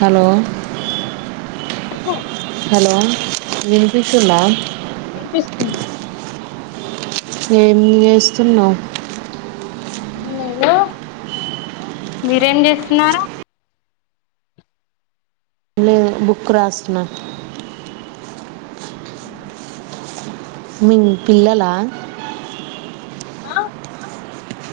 Hello చెప్పు hello వినిపిస్తుందా వినిపిస్తుంది నేం చేస్తున్నావు ఏం లేదు మీరేం చేస్తున్నారు లేదు బుక్ రాస్తున్నా అ మీ పిల్లల ఆ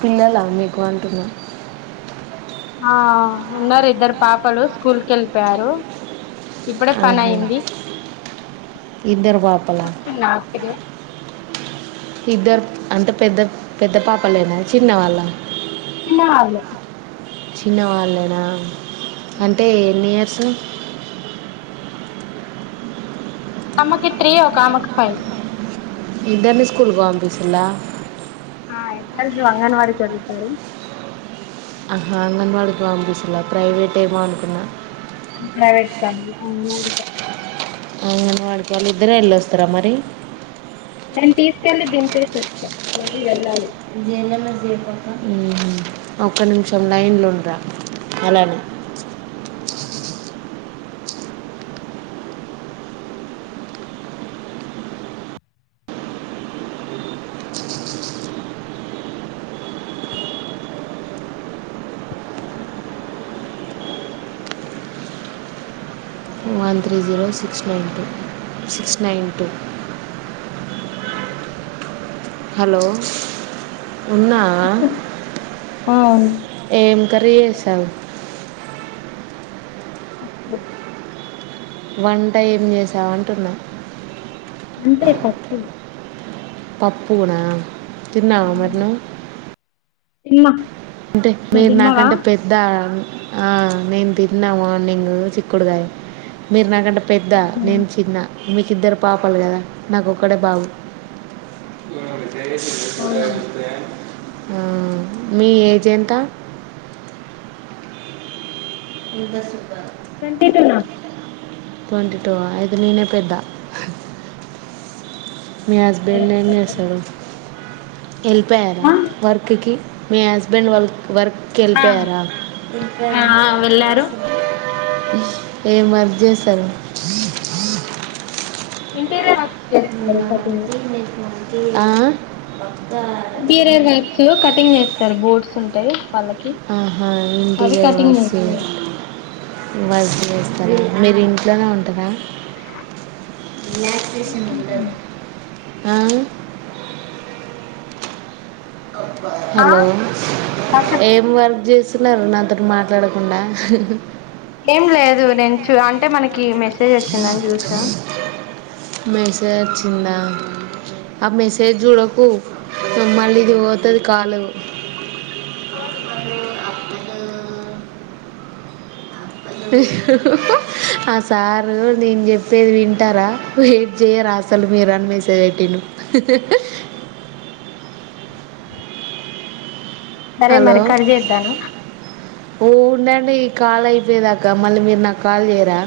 పిల్లలా మీకు అంటున్నా ఆ ఉన్నారు ఇద్దరు పాపలు స్కూల్ కెళ్ళిపోయారు ఇప్పుడే పని ఆహా అయింది ఇద్దరు పాపలా కూర్చున్న ఇప్పుడే ఇద్దరు అంటే పెద్ద పెద్ద పాపలేనా చిన్న వాళ్ళ చిన్న వాళ్ళు చిన్న వాళ్లేనా అంటే ఎన్ని ఇయర్స్ ఒకమ్మికి త్రీ ఒకామెకు ఫైవ్ ఇద్దర్ని స్కూల్ కి పంపిస్తుండా ఆ ఇద్దరూ అంగన్వాడీ చదువుతారు ఆహా అంగన్వాడికి పంపిస్తున్నరా ప్రైవేట్ ఏమో అనుకున్నా [unintelligible] అంగన వాడికి వాళ్ళు ఇద్దరే వెళ్ళొస్తారా మరి నేను తీసుకెళ్లి దింపేసి వచ్చా మళ్ళీ వెళ్ళాలి జేఎన్ఎంఎస్ ఒక్క నిమిషం లైన్లో ఉండరా అలానే one three zero six nine two six nine two hello ఉన్నావా అవును ఏం కర్రీ చేస్తావుండా అే వంటై ఏం చేసావు అంటున్నా అంతరి పప్పులు పప్పు కూర తిన్నావా మరదలా ఇన్న అంటే మీరు నాకంటే పెద్ద ఆ ఆహ్ నేను తిన్నా మా నింగ్ చిక్కుడుగాయ మీరు నాకంటె పెద్ద ఉహు నేను చిన్న మీకిద్దరు పాపాలు కదా నాకు ఒక్కడే బాబు అవునా [unintelligible] ఆ మీ ఏజ్ వి ఎంతా ఇ బస్ ట్వంటీ టూ నా ట్వంటీ టూ అయితే నేనే పెద్ద మీ సరే హస్బెండ్ ఎమ్ దగ్గరే. చేస్తాడు వెళ్ళిపోయారా వర్క్కి మీ హస్బెండ్ వాళ్ళు వర్క్కి ఆ వెళ్ళిపోయారా ఆ వెళ్ళిపోయారు ఆ వెళ్ళారు ఏమ్ అది చేశారు ఇంటీరియర్ వర్క్స్ చేస్తారు కటింగ్ [unintelligible] ఆ ఇంటీరియర్ వర్క్స్ కటింగ్ చేస్తారు బోర్డ్స్ ఉంటాయి. వాళ్ళకి అహా అవి ఇంటీరియర్ కటింగ్ వర్క్స్ చేస్తారు వా చేస్త మీరు ఇంట్లోనే ఉంటరా రిలాక్సేషన్ ఉండదు ఆ ఆ హలో ఆ చెప్పు ఏం వర్క్ చేసి తున్నారు నా తోటి మాట్లాడకుండా ఏం లేదు నించు అంటే మనకి కీ మెసేజ్ వచ్చిందని చూసా మెసేజ్ వచ్చిందా ఆ మెసేజ్ చూడకు మళ్ళీది పోతాది కాలు పాడు అ ఆ సారు నేను చెప్పేది వింటారా వెయిట్ చేయరా అసలు మీరు అనిమేసేజి పెట్టిను సరే మరి కర్జేద్దానా ఉహ్ ఉందండి ఈ కాల్ అయిపోయదాకా మళ్ళీ మీరు నాకు కాల్ చేయరా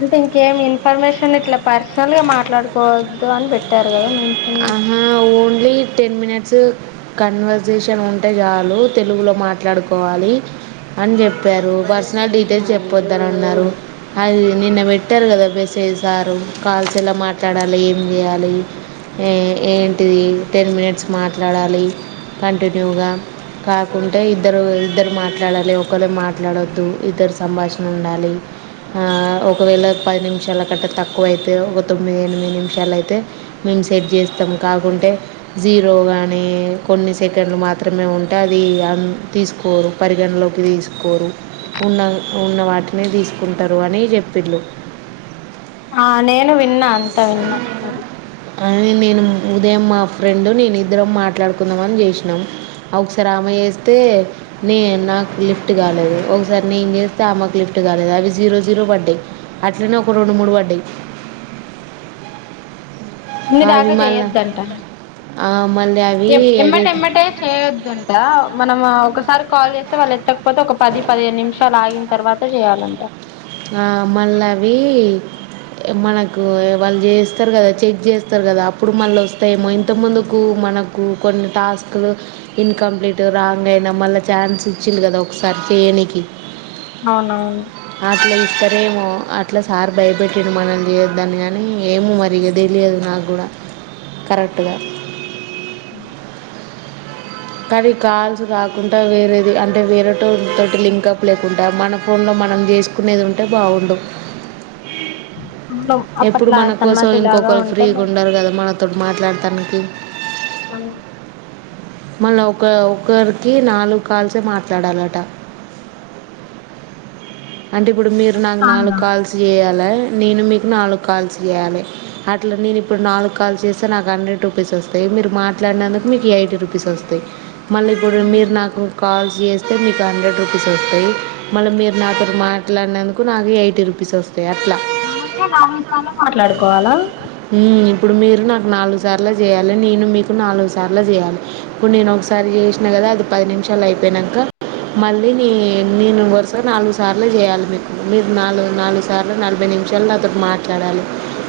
అంటే ఇంకేం ఇన్ఫర్మేషన్ ఇట్లా పర్సనల్ గా మాట్లాడుకోవద్దు అని పెట్టారు కదా మెన్షన్ చేసి ఆహా ఓన్లీ టెన్ మినిట్స్ కన్వర్సేషన్ ఉంటే చాలు, తెలుగులో మాట్లాడుకోవాలి అని చెప్పారు, పర్సనల్, డీటెయిల్స్ చెప్పొద్ద అని అన్నారు అది నిన్న పెట్టారు కదా బెసేసారు కాల్స్ ఎలా మాట్లాడాలి ఏం చేయాలి ఎ ఏంటిది టెన్ మినిట్స్ మాట్లాడాలి కంటిన్యూగా కాకుంటే ఇద్దరు ఇద్దరు మాట్లాడాలి ఒకరే మాట్లాడొద్దు ఇద్దరు సంభాషణ ఉండాలి, ఒకవేళ పది నిమిషాల కంటే తక్కువైతే ఒక తొమ్మిది ఎనిమిది నిమిషాలు అయితే మేము సెట్ చేస్తాం కాకుంటే జీరో కానీ కొన్ని సెకండ్లు మాత్రమే ఉంటే అది అ తీసుకోరు పరిగణలోకి తీసుకోరు ఉన్న ఉన్న వాటిని తీసుకుంటారు అని చెప్పిళు ఆ నేను విన్నా అంత విన్నా అది అ నేను ఉదయం మా ఫ్రెండు నేను ఇద్దరం మాట్లాడుకుందామ అని చేసినాము ఒకసారి ఆమె చేస్తే నే నాకు లిఫ్ట్ కాలేదు ఒకసారి నేను చేస్తే ఆమకు లిఫ్ట్ కాలేదు అవి జీరో జీరో పడ్డాయి అట్లనే ఒక రెండు మూడు పడ్డాయి అన్ని అవి దాకా మళ్ళీ చేయొద్దంట మళ్ళీ అవి ఎడిట్ ఎమ్మటిెమ్మటే చేయొద్దంట మనం ఒకసారి కాల్ చేస్తే వాళ్ళు ఎత్తకపోతే ఒక పది పదిహేను నిమిషాలు ఆగిన తర్వాత చేయాలంట మళ్ళీ అవి మనకు వాళ్ళు చేస్తారు కదా చెక్ చేస్తారు కదా అప్పుడు మళ్ళ వస్తాయేమో ఇంతముందుకు మనకు కొన్ని టాస్కులు ఇన్కంప్లీట్ రాంగ్ అయినా మళ్ళీ ఛాన్స్ ఇచ్చిండు కదా ఒకసారి చేయనికి అవునవును అట్లా ఇస్తారేమో అట్లా సార్ భయపెట్టిండు మనం చేయ్యదని కనీ ఏమో మరి ఇగ తెలియదు నాకు కూడా కరెక్ట్గా అ కానీ కాల్స్ కాకుండా వేరేది అంటే వేరే తోటి లింకప్ లేకుండా మన ఫోన్లో మనం చేసుకునేది ఉంటే బాగుండు అవును ఎప్పుడు అప్పట్లా మన కోసం సన్మతి లాగా ఇంకొకరు ఉంటే ఫ్రీగా బా ఉండారు కదా మన అతడు మాట్లాడతానికి అ మళ్ళీ ఒక ఒకరికి నాలుగు కాల్సే మాట్లాడాలట అంటే ఇప్పుడు మీరు నాకు నాలుగు కాల్స్ చేయాలి నేను మీకు నాలుగు కాల్స్ చేయాలి అట్లా నేను ఇప్పుడు నాలుగు కాల్స్ చేస్తే నాకు హండ్రెడ్ రూపీస్ వస్తాయి మీరు మాట్లాడినందుకు మీకు ఎయిటీ రూపీస్ వస్తాయి. మల్లి ఎప్పుడు మీరు నాకు కావల్సి చేస్తే హండ్రెడ్ రూపీస్ వస్తయి మళ్ల మీర్ నాతో మాట్లాడినందుకు నాకు ఎయిటీ రుపీస్ వస్తాయి అట్ల మనమే నాలుగు సార్ల మాట్లాడుకోవాలా ఉం ఇప్పుడు మీరు నాకు నాలుగు సార్లు చేయాలే నేను మీకు నాలుగు సార్లు చేయాలే ఇప్పుడు నేను ఒకసారి చేసినా కదా అది పది నిమిషాలు అయిపోయినంక మళ్ళీ నీ నేను వరుసగా నాలుగు సార్లు చేయాలి మీకు మీరు నాలుగు నాలుగు సార్లు నలభై నిమిషాలు నాతో మాట్లాడాలే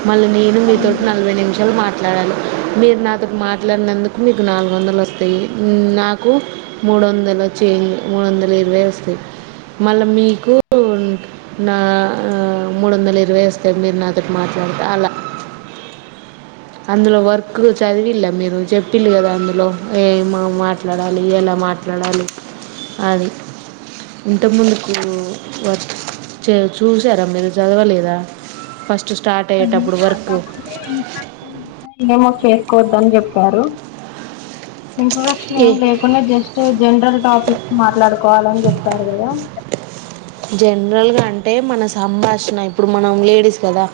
మళ్ళీ నేను మీతో నలభై నిమిషాలు మా మాట్లాడాలి మీరు నాతోటి మాట్లాడినందుకు మీకు నాలుగు వందలు వస్తాయి నాకు మూడు వందలు చేంజ్ మూడు వందలు ఇరవై వస్తాయి మళ్ళా మీకు నా మూడు వందలు ఇరవై వస్తయ్ మీరు నాతోటి మాట్లాడితే అలా అందులో వర్క్ చదివిల్లా మీరు చెప్పిల్లు కదా అందులో ఏమ మాట్లాడాలి ఎలా మాట్లాడాలి అది ఇంత ముందుకు వర్క్ చూసారా మీరు చదవలేదా ఫష్ స్టార్ అది అయ్యేటప్పుడు వర్క్ కాకపోతే ఏమో చేసుకోద్దని చెప్పారు ఇంట్రొడక్షన్ ఏ ఏం లేకుండా జస్ట్ జనరల్ టాపిక్స్ మాట్లాడుకోవాలని చెప్తారు కదా జనరల్గా అంటే మన సంభాషణ ఇప్పుడు మనం లేడీస్ కదా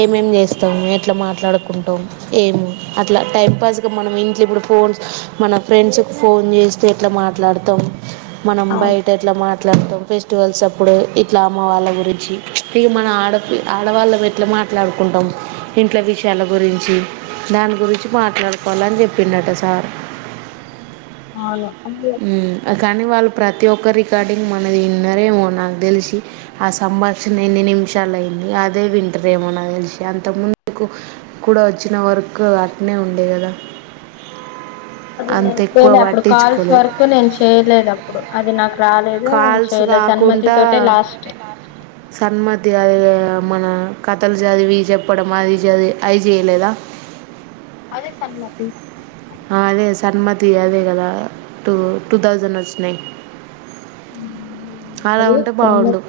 ఏమేం చేస్తాము ఎట్లా మాట్లాడుకుంటాం ఏమి అట్లా టైంపాస్గా మనం ఎం చే ఇప్పుడు ఫోన్స్ మన ఫ్రెండ్స్కి ఫోన్ చేస్తె ఎట్లా మాట్లాడుతాం మనం అవును బయట ఎట్లా మాట్లాడుతాం ఫెష్ టువల్స్ప్ అప్పుడు ఇట్లా అమ్మ వాళ్ళ గురించి ఇక మన ఆడపి ఆడవాళ్ళ పెట్లా మాట్లాడుకుంటాం ఇంట్ల విషయాల గురించి దాని గురించి మాట్లాడుకోవాలని చెప్పిండట సార్ అవును అది ఉం కానీ వా ప్రతి ఒక్క రికార్డింగ్ మనది విన్నరేమో నాకు తెలిసి ఆ సంభాషణ ఎన్ని నిమిషాలు అయింది అదే వింటరేమో నాకు తెలిసి అంత ముందుకు కూడా వచ్చిన వర్క్ అట్నే ఉండే కదా అది నేను లే అప్పుడు కాల్స్ వర్క్ నేను చేయలేదు అప్పుడు అది నా కాల్స్ కాకుండా తోటే లాస్ట్ సన్మతి అది మన కథలు చదివి చెప్పడం అది చది అది చేయలేదా అదే సన్మతి అదే సన్మతి అదే కదా టూ టూ థౌజండ్ వచ్చినాయి అలా అది ఉంటే బాగుండు సన్మతి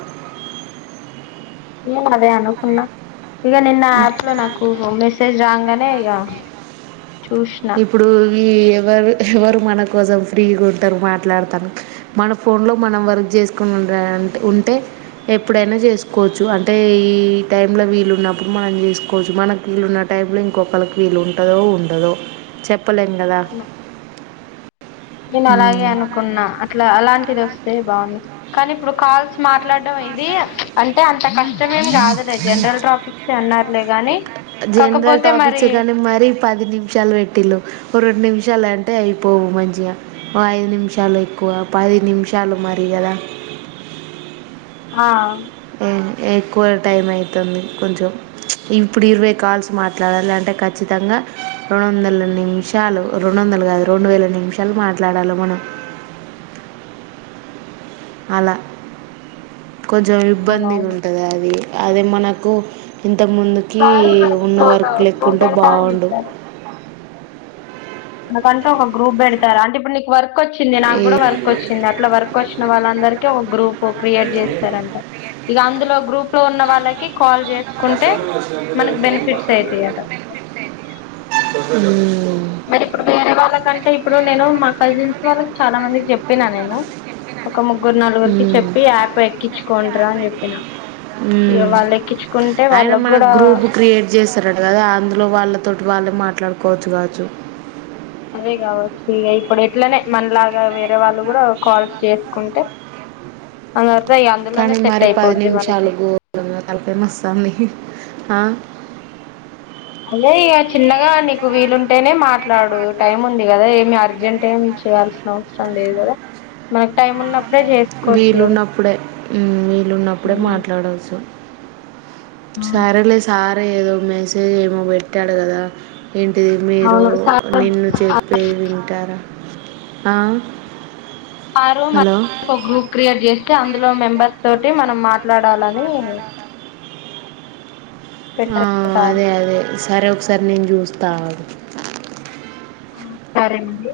నేను అదే అనుకున్నా ఇక నిన్న యాప్ లో నాకు మెసేజ్ రాంగానే యా ఇప్పుడు ఈ ఎవరు ఎవరు మన కోసం ఫ్రీగా ఉంటారు మాట్లాడతాను మన ఫోన్లో మనం వర్క్ చేసుకునింటే ఉంటే ఎప్పుడైనా చేసుకోవచ్చు అంటే ఈ టైంలో వీలు ఉన్నప్పుడు మనం చేసుకోవచ్చు మనకు వీలున్న టైంలో ఇంకొకరికి వీలు ఉంటదో ఉండదో చెప్ పలెం కదా అవును నేను అలాగే అనుకున్నా అట్లా అలాంటిది వస్ అదే బాగుంది కానీ ఇప్పుడు కాల్స్ మాట్లాడడం ఇది అంటే అంతక ఇష్ట ఏం కాదులే జనరల్ టాపిక్స్ అన్నారు లే గానీ జనరల్ టాపిక్స్ కానీ మరి పది నిమిషాలు పెట్టిళు రెండు నిమిషా నిమిషాలంటే అయిపోవు మంచిగా ఓ ఐదు నిమిషాలు ఎక్కువ పది నిమిషాలు మరి కదా హా ఎక్కువ టైం అయితుంది కొంచెం ఇప్పుడు ఇరవై కాల్స్ మాట్లాడాలి అంటే ఖచ్చితంగా రెండు వందల నిమిషాలు రెండు వందలు కాదు రెండు వేల నిమిషాలు మాట్లాడాలి మనం అలా కొంచెం ఇబ్బందిగా అవునవును ఉంటది అది అది మనకు ఇన్ ఇంతముందుకి సారు మనకి ఇప్పుడు ఒక ఉన్నవర్కు గ్రూప్ లెక్కుంటే పెడతా అని బాగుండు అ కంటే ఒక గ్రూప్ పెడతారు అంటే ఇప్పుడు నీకు వర్క్ కు వచ్చింది నాకు ఈ- కూడా వర్క్ వచ్చింది అట్లా వర్క్ వచ్చింది వాళ్ళందరికీ ఒక గ్రూప్ క్రియేట్ చేస్తారంట ఇగ అందులో గ్రూప్ లో ఉన్న వాళ్ళకి కాల్ చేస్ తీసుకుంటే మనకు బెనిఫిట్స్ అయితాయట అయితాయి అట ఉ మరి ఇప్పుడు వేరే వాళ్లకన్ టె ఇప్పుడు నేను మా కజిన్స్ వాళ్ళకి చాలా మందికి చెప్పినా నేను ఒక ముగ్గురు నలుగురికి మ్మ్. చెప్పి యాప్ ఎక్కించుకుంటరా అని చెప్పిన ఇగ మ్మ్. వాళ్ళు ఎక్కించుకుంటే వాళ్ళకు కూడా తరటు కదా అందులో వాళ్ళతోటి వాళ్ళే మాట్లాడుకోవచ్చు కావచ్చు అదే కావచ్చు ఇగ ఇప్పుడు ఎట్లనే మనలాగా వేరే వాళ్ళు కూడా కాల్స్ చేసుకుంటే అందరూ కానీ మరీ పది నిమిషాలు గో తలకాయ నస్తాంది ఆ అదే ఇక చిన్నగా నీకు వీలుంటేనే మాట్ మాట్లాడు టైం ఉంది కదా ఏమి ఆ జెంట్ ఏం చేయాల్సిన అవసరం లేదు కదా మనకు టైం ఉన్న వీలుున్నప్పుడే హ్మ్మ్ వీలుున్నప్పుడే మాట్లాడవచ్చు సరే లే సార్ ఏదో మెసేజ్ ఏమో పెట్టాడు కదా ఏంటిది మీరు అవును సారు నిన్ను చెప్పేది వింటారా ఆ ఆరో మన్ హలో ఒక గ్రూప్ క్రియేట్ చేస్తే అందులో మెంబర్స్ తోటి మనం మాట్లాడాల ని ఆ సార్ అదే అదే సరే ఉక్స్ సరే నేను చూస్తా అగు ఆ సరేనండి